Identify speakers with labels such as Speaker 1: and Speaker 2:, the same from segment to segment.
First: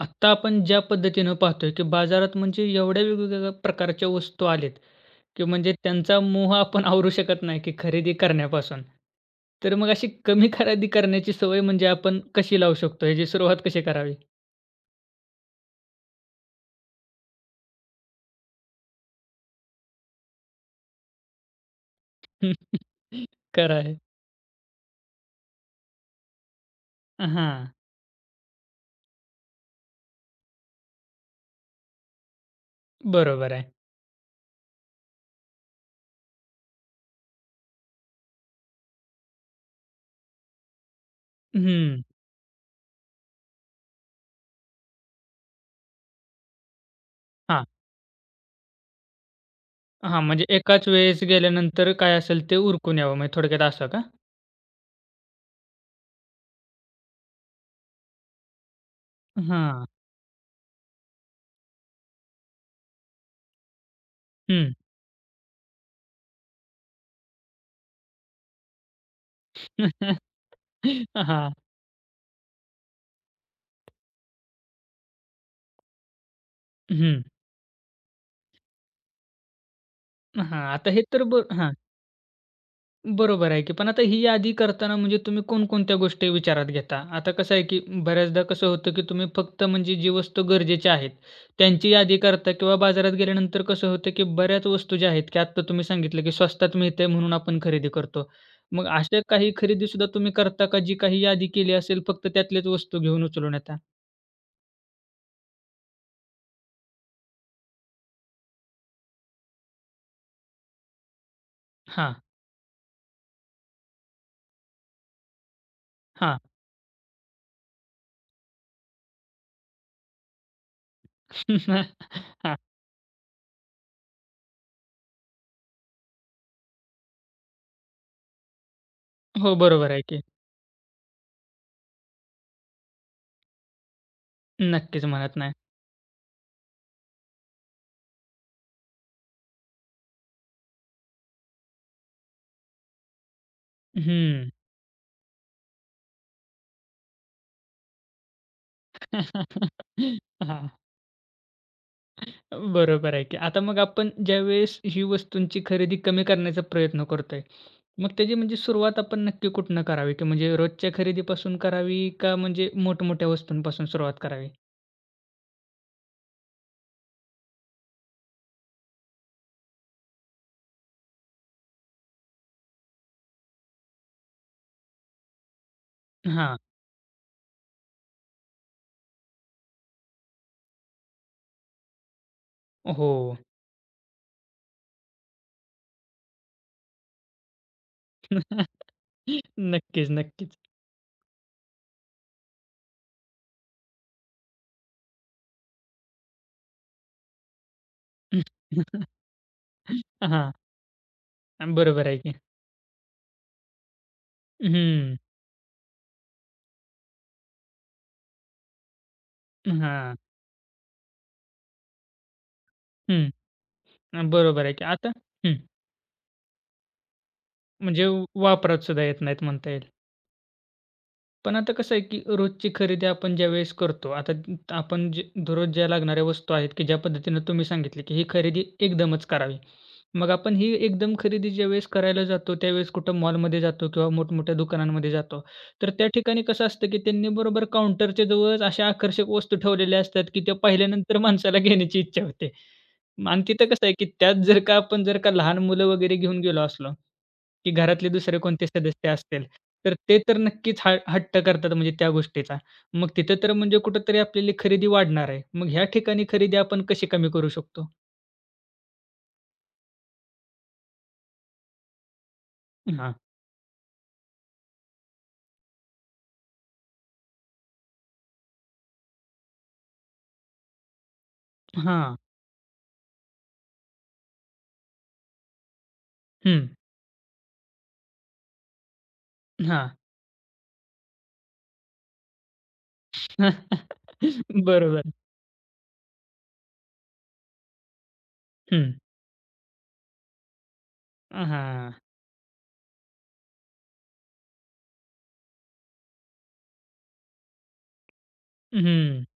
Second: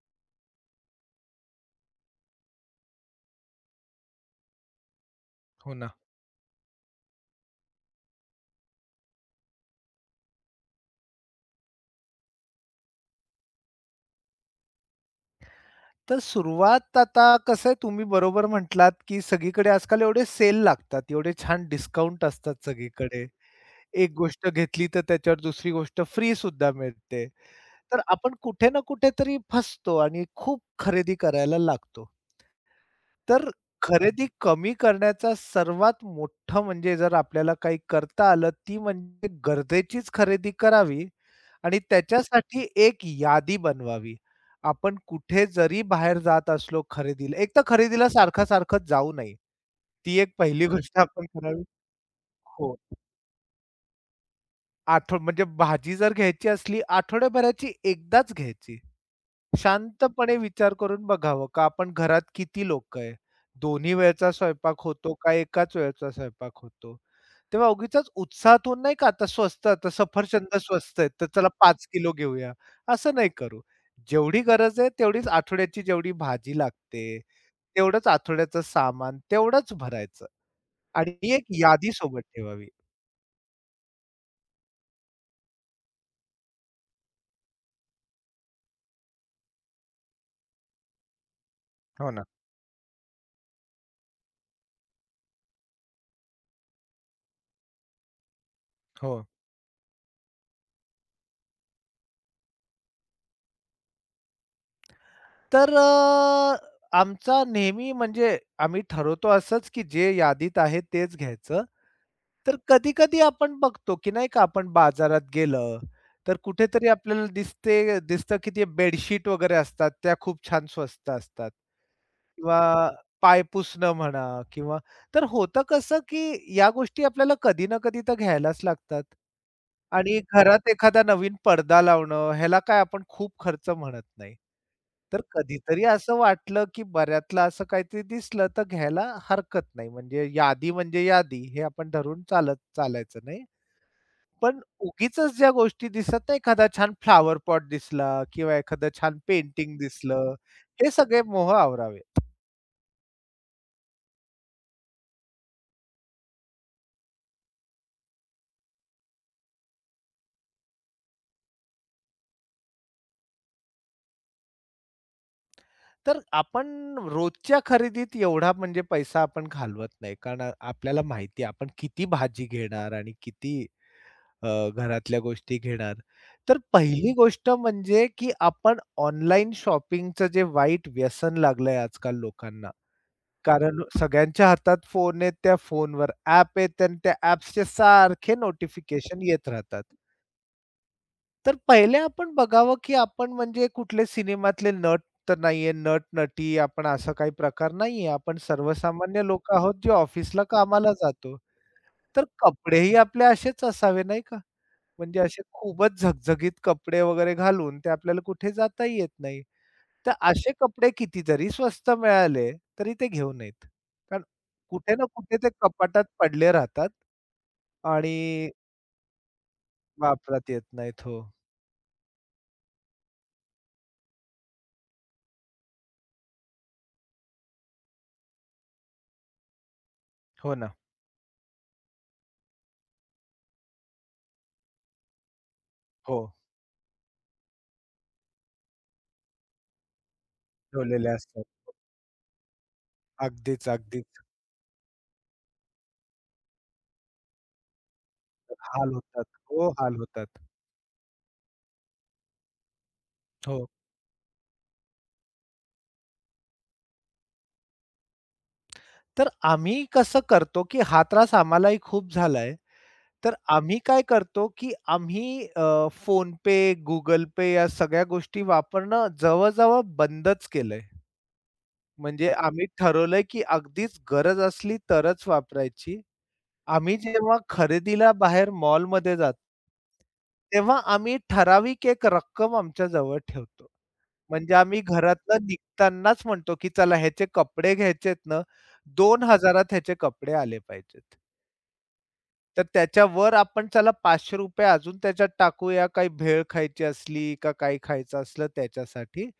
Speaker 1: आत्ता आपण ज्या पद्धतीनं पाहतोय, की बाजारात म्हणजे एवढ्या वेगवेगळ्या प्रकारच्या वस्तू आल्यात, की म्हणजे
Speaker 2: हो ना.
Speaker 1: त्यांचा मोह आपण आवरू शकत नाही, की खरेदी करण्यापासून. तर मग अशी कमी खरेदी करण्याची सवय म्हणजे आपण कशी लावू शकतो? ह्याची सुरुवात कशी करावी?
Speaker 2: तर सुरुवात आता कसं आहे तुम्ही बरोबर म्हटलात, की सगळीकडे आजकाल एवढे सेल लागतात, एवढे छान डिस्काउंट असतात सगळीकडे.
Speaker 1: खरं आहे.
Speaker 2: एक गोष्ट घेतली तर त्याच्यावर दुसरी गोष्ट फ्री सुद्धा मिळते.
Speaker 1: हां,
Speaker 2: तर आपण कुठे ना कुठेतरी फसतो आणि खूप खरेदी करायला लागतो. तर
Speaker 1: बरोबर आहे.
Speaker 2: खरेदी कमी करण्याचा सर्वात मोठं म्हणजे जर आपल्याला काही करता आलं, ती म्हणजे गरजेचीच खरेदी करावी आणि
Speaker 1: हं.
Speaker 2: त्याच्यासाठी एक यादी बनवावी. आपण कुठे जरी बाहेर जात असलो खरेदीला एक तर
Speaker 1: हां,
Speaker 2: खरेदीला सारखं-सारखं जाऊ नये. ती
Speaker 1: हां.
Speaker 2: एक
Speaker 1: म्हणजे
Speaker 2: पहिली
Speaker 1: एकाच
Speaker 2: गोष्ट
Speaker 1: वेळेस
Speaker 2: आपण करावी.
Speaker 1: गेल्यानंतर काय असेल ते
Speaker 2: हो.
Speaker 1: उरकून यावं म्हणजे थोडक्यात असं का?
Speaker 2: आठव म्हणजे भाजी जर घ्यायची असली आठवड्याभराची एकदाच घ्यायची.
Speaker 1: हां.
Speaker 2: शांतपणे विचार करून बघावं का आपण घरात किती लोकं आहे? दोन्ही वेळचा
Speaker 1: हं.
Speaker 2: स्वयंपाक होतो का एकाच वेळचा स्वयंपाक होतो? तेव्हा उगीचच उत्साहातून नाही का आता स्वस्त आता सफरचंद स्वस्त आहेत, तर चला
Speaker 1: हां.
Speaker 2: 5 किलो घेऊया, असं नाही करू. जेवढी गरज आहे तेवढीच आठवड्याची जेवढी भाजी लागते,
Speaker 1: हं.
Speaker 2: तेवढंच आठवड्याचं सामान, तेवढंच भरायचं
Speaker 1: हां. आता हे
Speaker 2: आणि
Speaker 1: तर ब
Speaker 2: एक
Speaker 1: हां.
Speaker 2: यादी सोबत ठेवावी.
Speaker 1: बरोबर आहे की. पण आता ही यादी करताना म्हणजे तुम्ही कोणकोणत्या गोष्टी विचारात घेता? आता कसं आहे की बऱ्याचदा कसं होतं की तुम्ही फक्त म्हणजे जी वस्तू गरजेच्या आहेत, त्यांची
Speaker 2: हो
Speaker 1: यादी
Speaker 2: ना.
Speaker 1: करता किंवा बाजारात गेल्यानंतर कसं होतं की बऱ्याच वस्तू ज्या आहेत की आत्ता तुम्ही सांगितलं की स्वस्तात मिळतंय म्हणून आपण खरेदी करतो. मग अशा
Speaker 2: हो.
Speaker 1: काही खरेदीसुद्धा तुम्ही करता का जी काही यादी केली असेल फक्त त्यातल्याच वस्तू घेऊन उचलून येता?
Speaker 2: तर आमचा नेहमी म्हणजे आम्ही ठरवतो असंच, की जे यादीत आहे तेच घ्यायचं.
Speaker 1: हां,
Speaker 2: तर कधी-कधी आपण बघतो, की नाही का आपण बाजारात गेलं, तर
Speaker 1: हां.
Speaker 2: कुठेतरी आपल्याला दिसतं, की ते बेडशीट वगैरे असतात त्या खूप छान स्वस्त असतात.
Speaker 1: हां.
Speaker 2: किंवा पाय पुसणं म्हणा किंवा तर होतं कसं, की या गोष्टी आपल्याला कधी ना कधी तर घ्यायलाच लागतात.
Speaker 1: हो, बरोबर आहे
Speaker 2: आणि
Speaker 1: की.
Speaker 2: घरात एखादा नवीन पडदा लावणं, ह्याला काय आपण खूप खर्च म्हणत नाही.
Speaker 1: नक्कीच
Speaker 2: तर
Speaker 1: म्हणत नाही.
Speaker 2: कधीतरी असं वाटलं, की बऱ्यातला असं काहीतरी दिसलं, तर घ्यायला हरकत नाही. म्हणजे यादी म्हणजे यादी हे आपण धरून चालायचं नाही.
Speaker 1: हं.
Speaker 2: पण उगीचच ज्या गोष्टी दिसत नाही, एखादा छान फ्लॉवर पॉट दिसला किंवा एखादं छान पेंटिंग दिसलं,
Speaker 1: हां.
Speaker 2: हे सगळे मोह आवरावे.
Speaker 1: बरोबर आहे की. आता मग आपण ज्यावेळेस ही वस्तूंची खरेदी कमी करण्याचा प्रयत्न करतोय, मग त्याची म्हणजे सुरुवात आपण नक्की कुठनं करावी? की म्हणजे रोजच्या खरेदीपासून करावी का म्हणजे मोठमोठ्या वस्तूंपासून सुरुवात करावी?
Speaker 2: तर आपण रोजच्या खरेदीत एवढा म्हणजे पैसा आपण घालवत नाही. कारण आपल्याला माहिती आहे आपण किती भाजी घेणार आणि किती अ, घरातल्या गोष्टी घेणार.
Speaker 1: हां.
Speaker 2: तर पहिली गोष्ट म्हणजे की आपण ऑनलाईन शॉपिंगचं जे वाईट व्यसन लागलंय आजकाल लोकांना.
Speaker 1: हो.
Speaker 2: कारण सगळ्यांच्या हातात फोन आहेत, त्या फोनवर ॲप आहेत आणि त्या ॲप्सचे सारखे नोटिफिकेशन येत राहतात.
Speaker 1: नक्कीच, नक्कीच.
Speaker 2: तर पहिले आपण बघावं, की आपण म्हणजे कुठले सिनेमातले नट तर नाहीये, नट-नटी आपण असा काही प्रकार नाहीये. आपण सर्वसामान्य लोकं आहोत, जे ऑफिसला
Speaker 1: हां.
Speaker 2: कामाला जातो.
Speaker 1: बरोबर आहे
Speaker 2: तर
Speaker 1: की.
Speaker 2: कपडेही आपले असेच असावे, नाही का?
Speaker 1: हं.
Speaker 2: म्हणजे असे खूपच झगझगीत कपडे वगैरे घालून ते आपल्याला कुठे जाताही येत नाही. तर
Speaker 1: हां.
Speaker 2: असे कपडे किती जरी स्वस्त मिळाले, तरी ते
Speaker 1: हं.
Speaker 2: घेऊ नयेत. कारण
Speaker 1: बरोबर आहे की.
Speaker 2: कुठे ना
Speaker 1: आता
Speaker 2: कुठे ते
Speaker 1: हं.
Speaker 2: कपाटात पडले राहतात
Speaker 1: म्हणजे
Speaker 2: आणि
Speaker 1: वापरात सुद्धा येत नाहीत म्हणता येईल.
Speaker 2: वापरात येत नाहीत. हो.
Speaker 1: पण आता कसं आहे, की रोजची खरेदी आपण ज्यावेळेस करतो, आता ती आपण जे दररोज ज्या लागणाऱ्या वस्तू आहेत, की ज्या पद्धतीनं तुम्ही सांगितले, की ही खरेदी एकदमच करावी. मग
Speaker 2: हो
Speaker 1: आपण ही
Speaker 2: ना.
Speaker 1: एकदम खरेदी ज्यावेळेस करायला जातो, त्यावेळेस कुठं मॉलमध्ये जातो किंवा मोठमोठ्या दुकानांमध्ये जातो. तर त्या
Speaker 2: हो.
Speaker 1: ठिकाणी कसं असतं, की त्यांनी बरोबर काउंटरच्या जवळच अशा आकर्षक वस्तू ठेवलेल्या असतात, की त्या
Speaker 2: ठेवलेले
Speaker 1: पाहिल्यानंतर
Speaker 2: असतात.
Speaker 1: माणसाला घेण्याची इच्छा होते. म आणि तिथं
Speaker 2: अगदीच,
Speaker 1: कसं आहे, की
Speaker 2: अगदीच.
Speaker 1: त्यात जर का आपण जर का लहान मुलं वगैरे घेऊन गेलो असलो की घरातले दुसरे कोणते
Speaker 2: हाल
Speaker 1: सदस्य
Speaker 2: होतात.
Speaker 1: असतील,
Speaker 2: हो,
Speaker 1: तर
Speaker 2: हाल
Speaker 1: ते
Speaker 2: होतात.
Speaker 1: तर नक्कीच हा हट्ट करतात म्हणजे त्या गोष्टीचा. मग तिथं तर
Speaker 2: हो.
Speaker 1: म्हणजे कुठेतरी आपल्याली खरेदी वाढणार आहे. मग ह्या ठिकाणी खरेदी आपण कशी कमी करू शकतो?
Speaker 2: तर आम्ही कसं करतो, की हा त्रास आम्हालाही खूप झालाय.
Speaker 1: हां,
Speaker 2: तर आम्ही काय करतो, की आम्ही अ, PhonePe, GooglePe या सगळ्या गोष्टी वापरणं जवळ-जवळ बंदच केलंय.
Speaker 1: हां,
Speaker 2: म्हणजे आम्ही ठरवलंय, की अगदीच गरज असली तरच वापरायची.
Speaker 1: हं,
Speaker 2: आम्ही जेव्हा खरेदीला बाहेर मॉलमध्ये जातो,
Speaker 1: हां.
Speaker 2: तेव्हा आम्ही ठराविक एक रक्कम आमच्या जवळ ठेवतो. म्हणजे आम्ही
Speaker 1: बरोबर.
Speaker 2: घरातनं निघतानाच म्हणतो, की चला ह्याचे कपडे घ्यायचेत ना,
Speaker 1: हं.
Speaker 2: 2000त ह्याचे कपडे आले पाहिजेत.
Speaker 1: हां.
Speaker 2: तर त्याच्यावर आपण चला ₹500 अजून त्याच्यात टाकूया, काही भेळ खायची असली का काही खायचं असलं
Speaker 1: हं.
Speaker 2: त्याच्यासाठी.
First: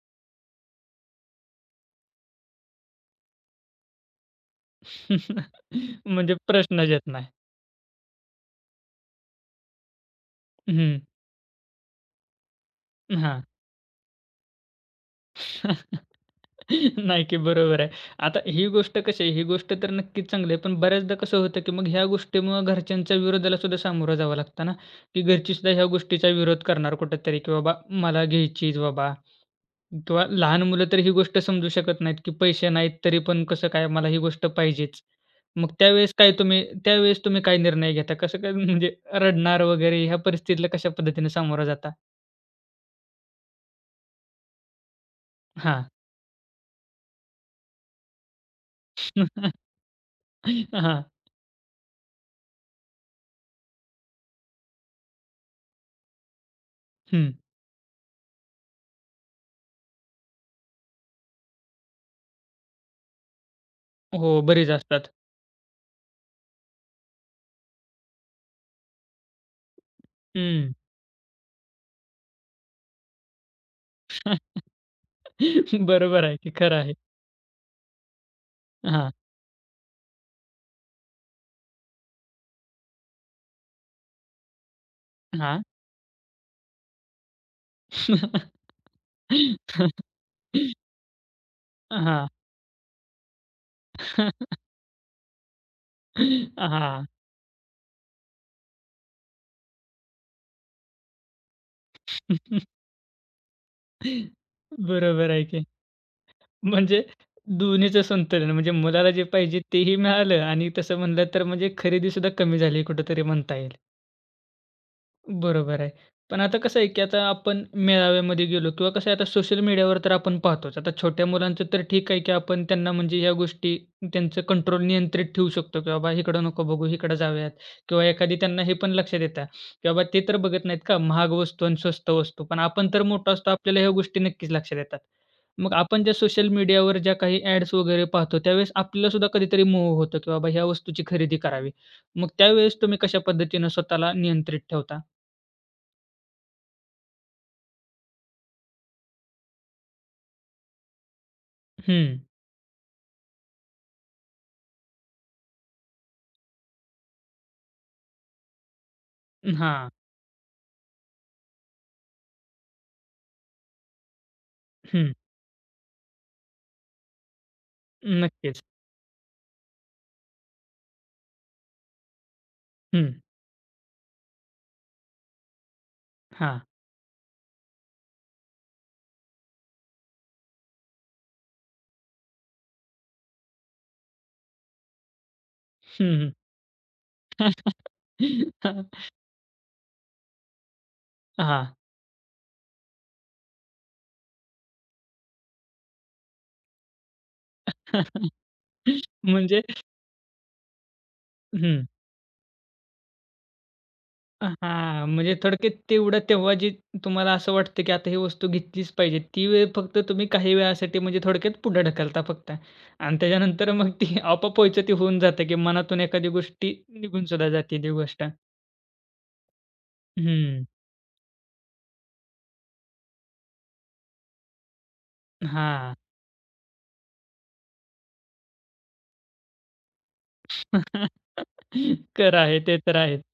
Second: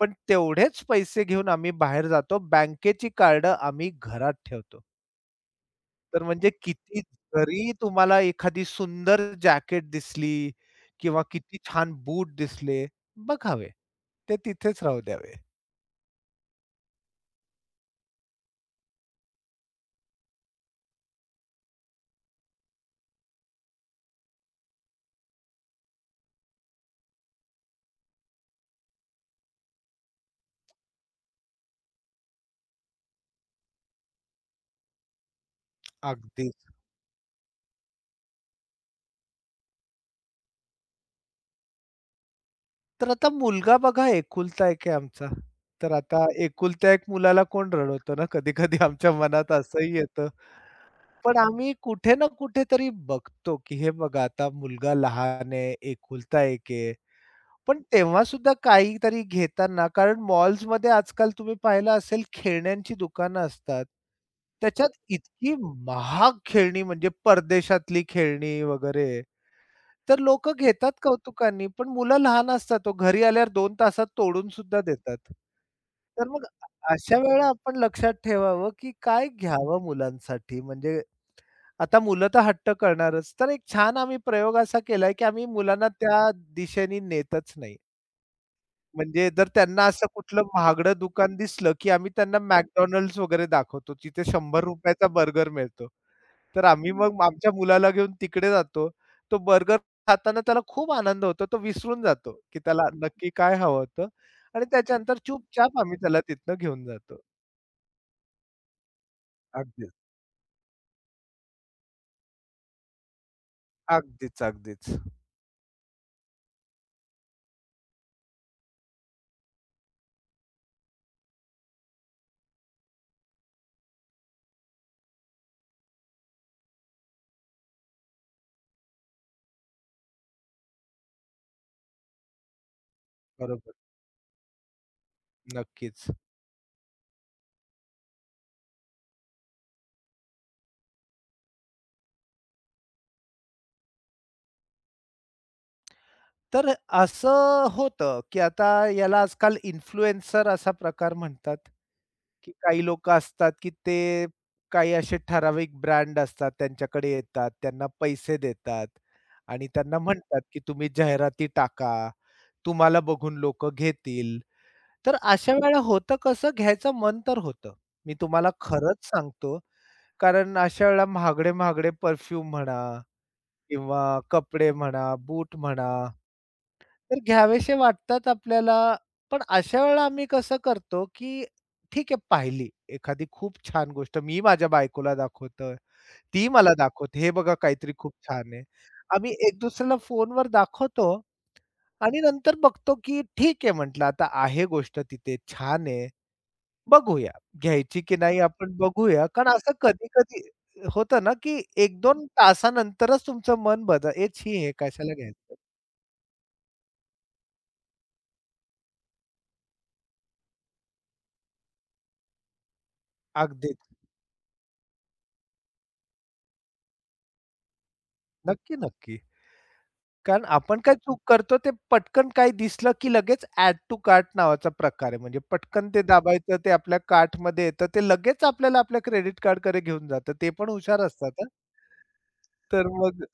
Speaker 2: पण तेवढेच पैसे घेऊन आम्ही बाहेर जातो. बँकेची कार्ड आम्ही घरात ठेवतो. तर
Speaker 1: म्हणजे
Speaker 2: म्हणजे
Speaker 1: प्रश्नच
Speaker 2: किती
Speaker 1: येत नाही.
Speaker 2: जरी तुम्हाला एखादी सुंदर जॅकेट दिसली
Speaker 1: हं.
Speaker 2: किंवा किती छान बूट दिसले,
Speaker 1: हां.
Speaker 2: बघावे. ते तिथेच राहू द्यावे.
Speaker 1: नाही की बरोबर आहे. आता ही गोष्ट कशी आहे, ही गोष्ट तर नक्कीच चांगली आहे. पण बऱ्याचदा कसं होतं, की मग ह्या गोष्टीमुळे घरच्यांच्या विरोधाला सुद्धा सामोरं जावं लागतं ना, की घरची सुद्धा ह्या गोष्टीचा विरोध करणार कुठेतरी, की बाबा मला घ्यायचीच बाबा किंवा लहान मुलं तर ही गोष्ट समजू शकत नाहीत, की पैसे नाहीत तरी पण कसं काय मला ही गोष्ट पाहिजेच. मग त्यावेळेस काय
Speaker 2: अगदी.
Speaker 1: तुम्ही त्यावेळेस तुम्ही काय निर्णय घेता? कसं काय म्हणजे रडणार वगैरे ह्या परिस्थितीला कशा पद्धतीने सामोरं जाता?
Speaker 2: तर आता मुलगा बघा एकुलता एक आहे आमचा.
Speaker 1: हां.
Speaker 2: तर आता एकुलत्या एक मुलाला कोण रडवतं ना, कधी-कधी आमच्या मनात असंही येतं.
Speaker 1: हां.
Speaker 2: पण आम्ही कुठे ना कुठेतरी बघतो, की हे बघा आता मुलगा लहान आहे, एकुलता एक आहे.
Speaker 1: हं.
Speaker 2: पण तेव्हा सुद्धा काहीतरी घेताना कारण मॉल्समध्ये आजकाल तुम्ही पाहिलं असेल खेळण्यांची दुकानं असतात.
Speaker 1: हो, बरीच
Speaker 2: त्याच्यात
Speaker 1: असतात.
Speaker 2: इतकी महाग खेळणी म्हणजे परदेशातली खेळणी वगैरे तर लोकं घेतात कौतुकाने, पण मुलं लहान असतात हो. घरी आल्यावर 2 तासात तोडून सुद्धा देतात.
Speaker 1: बरोबर
Speaker 2: तर
Speaker 1: आहे
Speaker 2: मग
Speaker 1: की खरं आहे.
Speaker 2: अशा वेळेला आपण लक्षात ठेवावं, की
Speaker 1: हां,
Speaker 2: काय घ्यावं मुलांसाठी. म्हणजे आता मुलं तर हट्ट करणारच. तर एक छान आम्ही प्रयोग असा केलाय, की आम्ही
Speaker 1: हां.
Speaker 2: मुलांना त्या दिशेने नेतच नाही. म्हणजे जर त्यांना असं कुठलं महागडं दुकान दिसलं, की आम्ही
Speaker 1: हां.
Speaker 2: त्यांना McDonald's वगैरे दाखवतो. तिथे ₹100 चा बर्गर मिळतो. तर आम्ही
Speaker 1: हां.
Speaker 2: मग आमच्या मुलाला घेऊन तिकडे जातो. तो बर्गर खाताना त्याला खूप आनंद होतो. तो विसरून जातो, की त्याला नक्की काय हवं होतं आणि त्याच्यानंतर
Speaker 1: बरोबर आहे की.
Speaker 2: चुपचाप आम्ही त्याला तिथनं घेऊन
Speaker 1: म्हणजे
Speaker 2: जातो.
Speaker 1: दोन्हीचं संतुलन म्हणजे मुलाला जे पाहिजे
Speaker 2: अगदीच.
Speaker 1: तेही मिळालं आणि तसं म्हणलं तर म्हणजे खरेदीसुद्धा कमी झाली कुठेतरी म्हणता येईल.
Speaker 2: अगदीच, अगदीच.
Speaker 1: बरोबर आहे. पण आता कसं आहे, की आता आपण मेळाव्यामध्ये गेलो किंवा कसं आहे आता सोशल मीडियावर तर आपण पाहतोच. आता छोट्या मुलांचं तर ठीक आहे, की आपण त्यांना म्हणजे ह्या गोष्टी त्यांचं कंट्रोल नियंत्रित ठेवू शकतो, की बाबा इकडं नको बघू, इकडं जाऊयात किंवा एखादी त्यांना हे पण लक्षात येतं, की बाबा ते तर बघत नाहीत का महाग वस्तू आणि स्वस्त वस्तू. पण आपण तर मोठा असतो,
Speaker 2: बरोबर.
Speaker 1: आपल्याला ह्या गोष्टी नक्कीच लक्षात येतात. मग आपण
Speaker 2: नक्कीच.
Speaker 1: ज्या सोशल मीडियावर ज्या काही ॲड्स वगैरे पाहतो, त्यावेळेस आपल्याला सुद्धा कधीतरी मोह होतो, की बाबा ह्या वस्तूची खरेदी करावी. मग त्यावेळेस तुम्ही कशा पद्धतीनं स्वतःला नियंत्रित ठेवता?
Speaker 2: तर असं होतं, की आता याला आजकाल इन्फ्लुएन्सर असा प्रकार म्हणतात,
Speaker 1: हं.
Speaker 2: की काही लोक असतात, की ते काही असे ठराविक ब्रँड असतात त्यांच्याकडे येतात, त्यांना पैसे देतात आणि
Speaker 1: हां.
Speaker 2: त्यांना म्हणतात, की तुम्ही जाहिराती टाका, तुम्हाला बघून लोकं घेतील.
Speaker 1: हं.
Speaker 2: तर अशा वेळेला होतं कसं घ्यायचं मन तर होतं. मी तुम्हाला
Speaker 1: नक्कीच.
Speaker 2: खरंच सांगतो, कारण अशा वेळेला महागडे-महागडे परफ्यूम म्हणा
Speaker 1: हं.
Speaker 2: किंवा कपडे म्हणा, बूट म्हणा
Speaker 1: हां.
Speaker 2: तर घ्यावेसे वाटतात आपल्याला. पण अशा वेळेला आम्ही कसं करतो, की ठीक आहे पाहिली एखादी खूप छान गोष्ट. मी माझ्या बायकोला दाखवतोय,
Speaker 1: हं, हं.
Speaker 2: ती मला दाखवते, "हे बघा काहीतरी खूप छान आहे." आम्ही एक दुसऱ्याला फोनवर दाखवतो
Speaker 1: हां.
Speaker 2: आणि नंतर बघतो, की ठीक आहे म्हटलं आता आहे गोष्ट तिथे छान आहे. बघूया घ्यायची की नाही आपण बघूया. कारण
Speaker 1: म्हणजे
Speaker 2: असं कधी-कधी होतं ना, की
Speaker 1: हं.
Speaker 2: 1-2 तासानंतरच तुमचं मन बदल "एच ही हे
Speaker 1: हां.
Speaker 2: कशाला
Speaker 1: म्हणजे
Speaker 2: घ्यायचं."
Speaker 1: थोडक्यात तेवढं तेव्हा जी तुम्हाला असं वाटतं, की आता ही वस्तू घेतलीच पाहिजे, ती वेळ फक्त तुम्ही काही वेळासाठी म्हणजे थोडक्यात पुढे ढकलता फक्त आणि त्याच्यानंतर
Speaker 2: अगदीच.
Speaker 1: मग ती आपोआपच ती होऊन जाते, की मनातून एखादी गोष्टी निघून सुद्धा जाते ती गोष्ट.
Speaker 2: नक्की, नक्की. कारण
Speaker 1: हं.
Speaker 2: आपण काय चूक करतो ते पटकन काही दिसलं, की लगेच ॲड टू कार्ट नावाचा प्रकार आहे. म्हणजे पटकन
Speaker 1: हां.
Speaker 2: ते दाबायचं ते आपल्या कार्टमध्ये येतं. ते लगेच आपल्याला आपल्या क्रेडिट कार्डकडे घेऊन जातं. ते पण हुशार असतात हां.
Speaker 1: खरं आहे. ते
Speaker 2: तर
Speaker 1: तर आहे.
Speaker 2: मग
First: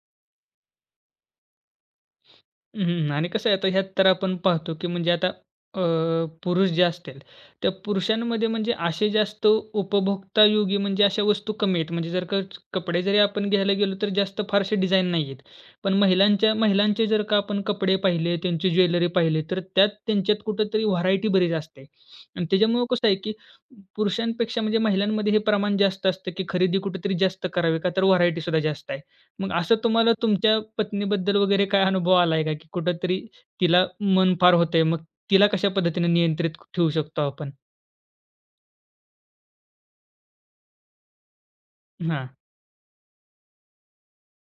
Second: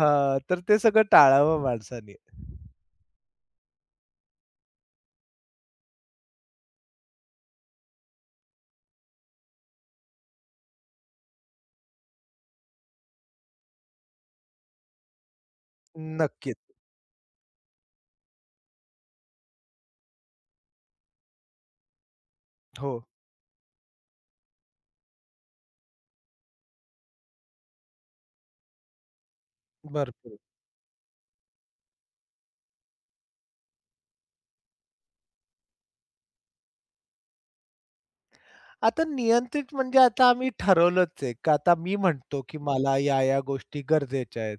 Speaker 2: हां, तर ते सगळं टाळावं माणसाने.
Speaker 1: हं, हं. आणि कसं आहे आता ह्यात तर आपण पाहतो, की म्हणजे आता अ, पुरुष जे असतील, त्या पुरुषांमध्ये म्हणजे असे जास्त उपभोक्तायोगी म्हणजे अशा वस्तू कमी आहेत. म्हणजे जर का कपडे जरी आपण घ्यायला गेलो, तर जास्त फारसे डिझाइन नाही आहेत. पण महिलांच्या
Speaker 2: नक्कीच.
Speaker 1: महिलांचे जर का आपण कपडे पाहिले, त्यांची ज्वेलरी पाहिली, तर त्यात त्यांच्यात कुठेतरी व्हरायटी बरीच असते. आणि त्याच्यामुळं
Speaker 2: हो,
Speaker 1: कसं आहे, की पुरुषांपेक्षा म्हणजे महिलांमध्ये हे प्रमाण जास्त असतं, की खरेदी कुठेतरी जास्त करावी का, तर व्हरायटीसुद्धा जास्त आहे. मग असं तुम्हाला
Speaker 2: भरपूर.
Speaker 1: तुमच्या पत्नीबद्दल वगैरे काय अनुभव आलाय का? की कुठेतरी तिला मन फार होतंय, मग तिला कशा पद्धतीने नियंत्रित ठेवू शकतो आपण?
Speaker 2: आता नियंत्रित म्हणजे आता आम्ही ठरवलंच आहे, का आता मी
Speaker 1: हां.
Speaker 2: म्हणतो, की मला या-या गोष्टी गरजेच्या आहेत.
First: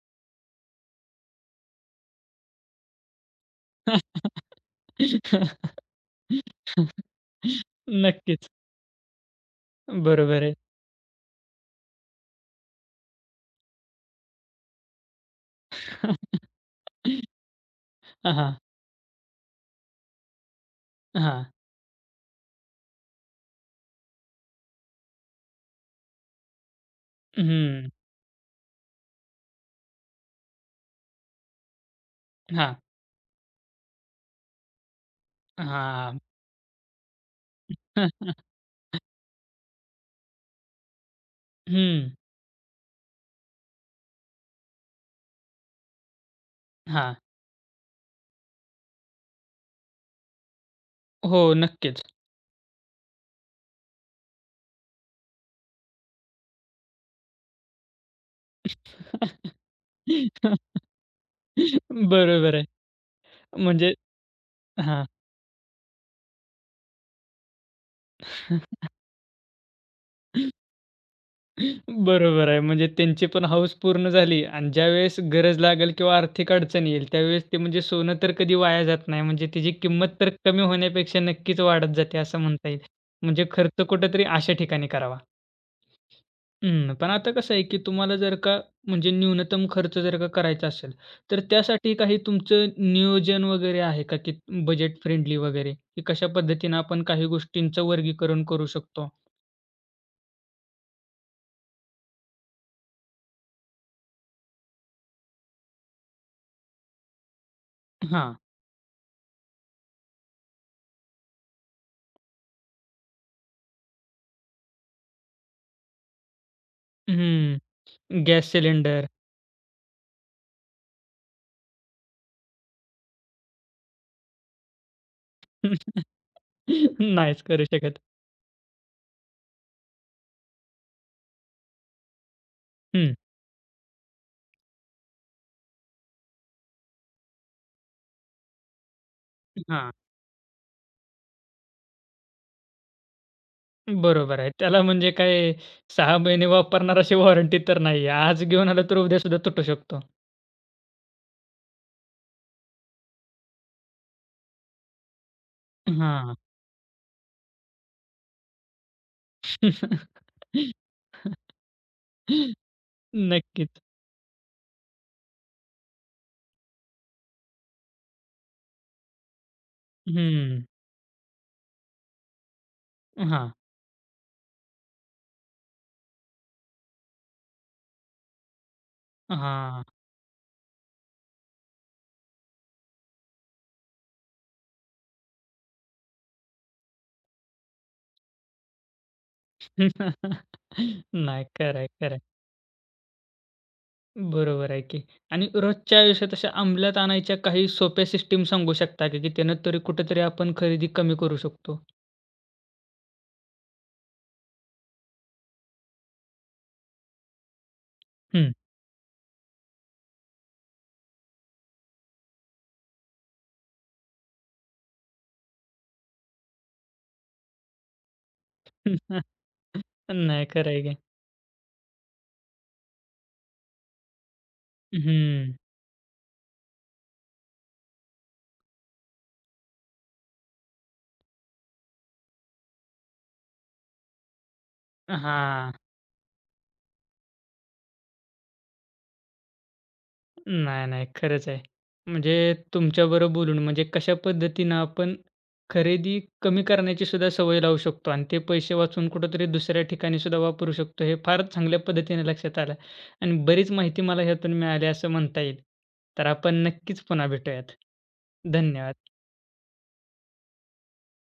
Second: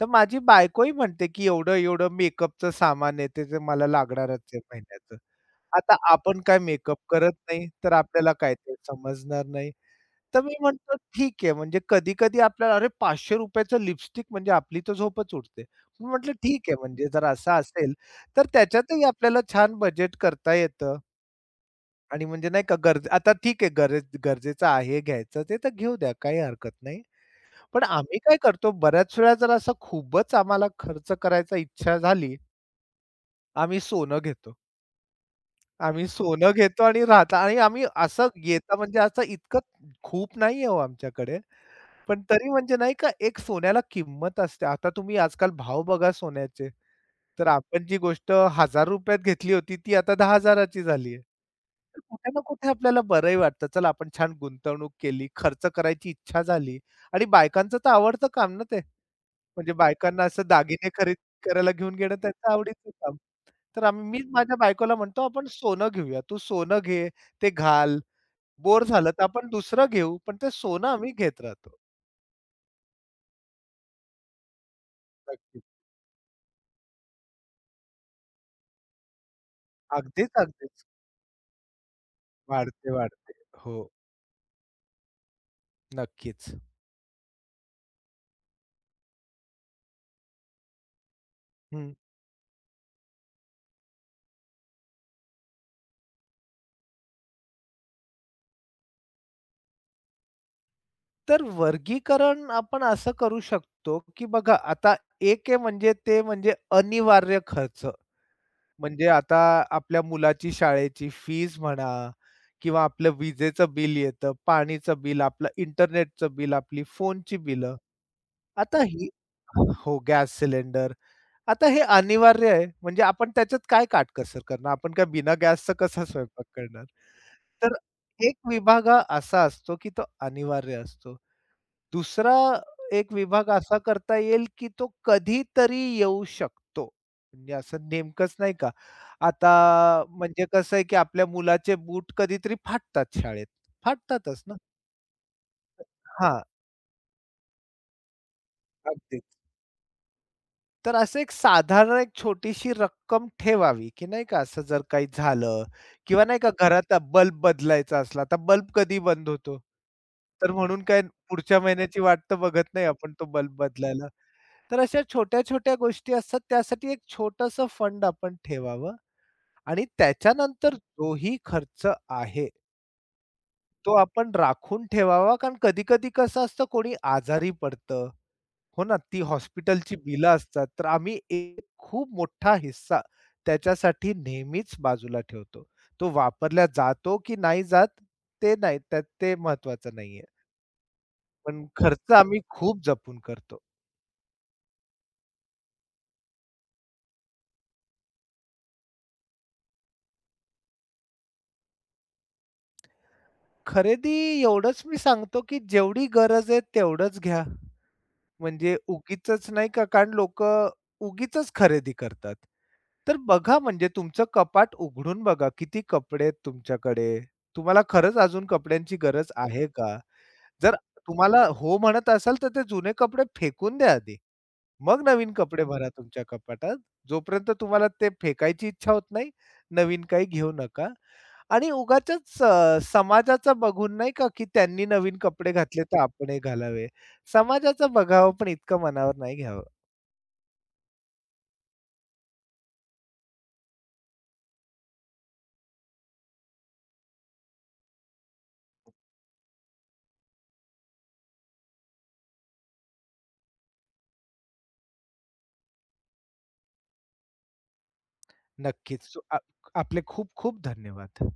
Speaker 2: तर माझी बायकोही म्हणते, की एवढं-एवढं मेकअपचं सामान आहे, ते तर मला लागणारच आहे महिन्याचं. आता आपण काय मेकअप करत नाही, तर आपल्याला
Speaker 1: नक्कीच.
Speaker 2: काय ते समजणार नाही. तर
Speaker 1: बरोबर
Speaker 2: मी
Speaker 1: आहे.
Speaker 2: म्हणतो ठीक आहे, म्हणजे कधी-कधी आपल्याला अरे ₹500 चं लिपस्टिक म्हणजे आपली तर झोपच उडते. मी म्हटलं ठीक आहे, म्हणजे जर असं असेल, तर
Speaker 1: हां,
Speaker 2: त्याच्यातही आपल्याला छान बजेट करता येतं
Speaker 1: हां.
Speaker 2: आणि म्हणजे नाही का गरज आता ठीक आहे गरज गरजेचं आहे घ्यायचं ते तर घेऊ द्या, काही हरकत नाही. पण
Speaker 1: हं.
Speaker 2: आम्ही काय करतो बऱ्याच वेळा जर असा खूपच आम्हाला खर्च करायचा इच्छा झाली,
Speaker 1: हां,
Speaker 2: आम्ही सोनं घेतो. आम्ही
Speaker 1: हां.
Speaker 2: सोनं घेतो आणि राहता आणि आम्ही असं घेता म्हणजे असं इतकं खूप नाहीये हो आमच्याकडे.
Speaker 1: हं.
Speaker 2: पण तरी म्हणजे नाही का एक सोन्याला किंमत असते. आता तुम्ही आजकाल भाव बघा सोन्याचे.
Speaker 1: हां.
Speaker 2: तर आपण जी गोष्ट ₹1000 त घेतली होती ती आता 10,000ची झाली आहे.
Speaker 1: हो,
Speaker 2: तर
Speaker 1: नक्कीच.
Speaker 2: कुठे ना कुठे आपल्याला बरंही वाटतं. चला आपण छान गुंतवणूक केली, खर्च करायची इच्छा झाली आणि बायकांचं तर आवडतं काम ना ते. म्हणजे बायकांना असं दागिने खरेदी करायला घेऊन घेणं त्यांचं
Speaker 1: बरोबर आहे.
Speaker 2: आवडीचं काम. तर
Speaker 1: म्हणजे
Speaker 2: आम्ही मीच माझ्या बायकोला
Speaker 1: हां.
Speaker 2: म्हणतो, "आपण सोनं घेऊया. तू सोनं घे, ते घाल. बोर झालं तर आपण दुसरं घेऊ." पण ते सोनं आम्ही घेत राहतो.
Speaker 1: बरोबर आहे. म्हणजे त्यांची पण हौस पूर्ण झाली आणि ज्यावेळेस गरज
Speaker 2: नक्कीच.
Speaker 1: लागेल किंवा आर्थिक अडचण येईल, त्यावेळेस ते म्हणजे सोनं तर कधी वाया जात नाही. म्हणजे त्याची किंमत तर
Speaker 2: अगदीच,
Speaker 1: कमी
Speaker 2: अगदीच.
Speaker 1: होण्यापेक्षा नक्कीच वाढत जाते असं म्हणता येईल.
Speaker 2: वाढते, वाढते.
Speaker 1: म्हणजे खर्च
Speaker 2: हो,
Speaker 1: कुठेतरी अशा ठिकाणी करावा.
Speaker 2: नक्कीच.
Speaker 1: हं. पण आता कसं आहे, की तुम्हाला जर का म्हणजे न्यूनतम खर्च जर का करायचा असेल, तर
Speaker 2: हं.
Speaker 1: त्यासाठी काही तुमचं नियोजन वगैरे आहे का, की बजेट फ्रेंडली वगैरे, की कशा पद्धतीनं आपण काही गोष्टींचं वर्गीकरण करू शकतो?
Speaker 2: तर वर्गीकरण आपण असं करू शकतो, की बघा आता एक आहे म्हणजे ते म्हणजे अनिवार्य खर्च.
Speaker 1: हां.
Speaker 2: म्हणजे आता आपल्या मुलाची शाळेची फीज म्हणा किंवा आपलं विजेचं बिल येतं, पाणीचं बिल, आपलं इंटरनेटचं बिल, आपली फोनची बिलं.
Speaker 1: हं. गॅस
Speaker 2: आता
Speaker 1: सिलेंडर.
Speaker 2: ही हो, गॅस सिलेंडर. आता हे अनिवार्य आहे. म्हणजे आपण त्याच्यात काय काटकसर करणार? आपण काय बिना गॅसचा कसा स्वयंपाक करणार?
Speaker 1: नाहीच करू
Speaker 2: तर
Speaker 1: शकत.
Speaker 2: एक विभाग हा असा असतो, की तो अनिवार्य असतो. दुसरा एक
Speaker 1: हं.
Speaker 2: विभाग असा करता येईल, की तो कधीतरी येऊ शकतो. म्हणजे असं नेमकंच नाही का. आता
Speaker 1: हां.
Speaker 2: म्हणजे कसं आहे, की आपल्या मुलाचे बूट कधीतरी फाटतात शाळेत.
Speaker 1: बरोबर
Speaker 2: फाटतातच
Speaker 1: आहे.
Speaker 2: ना.
Speaker 1: त्याला म्हणजे काय 6
Speaker 2: हां,
Speaker 1: महिने वापरणार अशी वॉरंटी तर नाही आज घेऊन आलं तर उद्या
Speaker 2: अगदीच.
Speaker 1: सुद्धा तुटू शकतो.
Speaker 2: तर असं एक साधारण एक छोटीशी रक्कम ठेवावी, की नाही का असं जर काही झालं किंवा
Speaker 1: हां.
Speaker 2: नाही का घरातला बल्ब बदलायचा असला, तर बल्ब कधी बंद होतो. तर म्हणून काय पुढच्या महिन्याची वाट तर बघत नाही आपण तो बल्ब
Speaker 1: नक्कीच.
Speaker 2: बदलायला. तर अशा छोट्या-छोट्या गोष्टी असतात त्यासाठी एक छोटंसं फंड आपण ठेवावं आणि
Speaker 1: हं.
Speaker 2: त्याच्यानंतर जोही खर्च आहे,
Speaker 1: हां,
Speaker 2: तो आपण राखून ठेवावा. कारण कधी-कधी कसं असतं कोणी आजारी पडतं, हो ना? ती
Speaker 1: हां.
Speaker 2: हॉस्पिटलची बिलं असतात. तर आम्ही एक खूप मोठा हिस्सा त्याच्यासाठी नेहमीच बाजूला ठेवतो. तो वापरला जातो की नाही जात ते नाही, त्यात ते महत्वाचं नाहीये.
Speaker 1: नाही
Speaker 2: पण
Speaker 1: खरं आहे,
Speaker 2: खर्च आम्ही खूप जपून करतो.
Speaker 1: बरोबर आहे की. आणि रोजच्या आयुष्यात अशा अंमलात आणायच्या काही सोप्या सिस्टम सांगू शकता का, की त्यानं तरी कुठेतरी आपण खरेदी कमी करू शकतो?
Speaker 2: खरेदी एवढंच मी सांगतो, की जेवढी गरज आहे तेवढंच घ्या.
Speaker 1: हं.
Speaker 2: म्हणजे उगीचच नाही का, कारण लोकं उगीचच खरेदी करतात. तर बघा म्हणजे तुमचं कपाट उघडून बघा, किती कपडे आहेत तुमच्याकडे? तुम्हाला खरंच अजून कपड्यांची गरज आहे का?
Speaker 1: नाही
Speaker 2: जर
Speaker 1: खरं की.
Speaker 2: तुम्हाला हो म्हणत असाल, तर ते जुने कपडे फेकून द्या आधी. मग नवीन
Speaker 1: हं.
Speaker 2: कपडे भरा तुमच्या कपाटात. जोपर्यंत तुम्हाला ते फेकायची इच्छा होत नाही, नवीन काही घेऊ नका. आणि उगाचच समाजाचं बघून नाही का, की त्यांनी नवीन कपडे
Speaker 1: हां.
Speaker 2: घातले तर आपण हे घालावे. समाजाचं बघावं पण इतकं मनावर नाही घ्यावं.
Speaker 1: नाही, नाही. खरंच आहे. म्हणजे तुमच्याबरोबर बोलून म्हणजे कशा पद्धतीनं आपण खरेदी कमी करण्याची सुद्धा सवय लावू शकतो आणि ते पैसे वाचवून कुठेतरी दुसऱ्या ठिकाणी सुद्धा वापरू शकतो. हे फार चांगल्या पद्धतीने लक्षात आलं आणि बरीच माहिती मला ह्यातून मिळाली असं म्हणता येईल. तर आपण नक्कीच पुन्हा भेटूयात.
Speaker 2: नक्कीच.
Speaker 1: धन्यवाद.
Speaker 2: सो आ आपले खूप खूप धन्यवाद.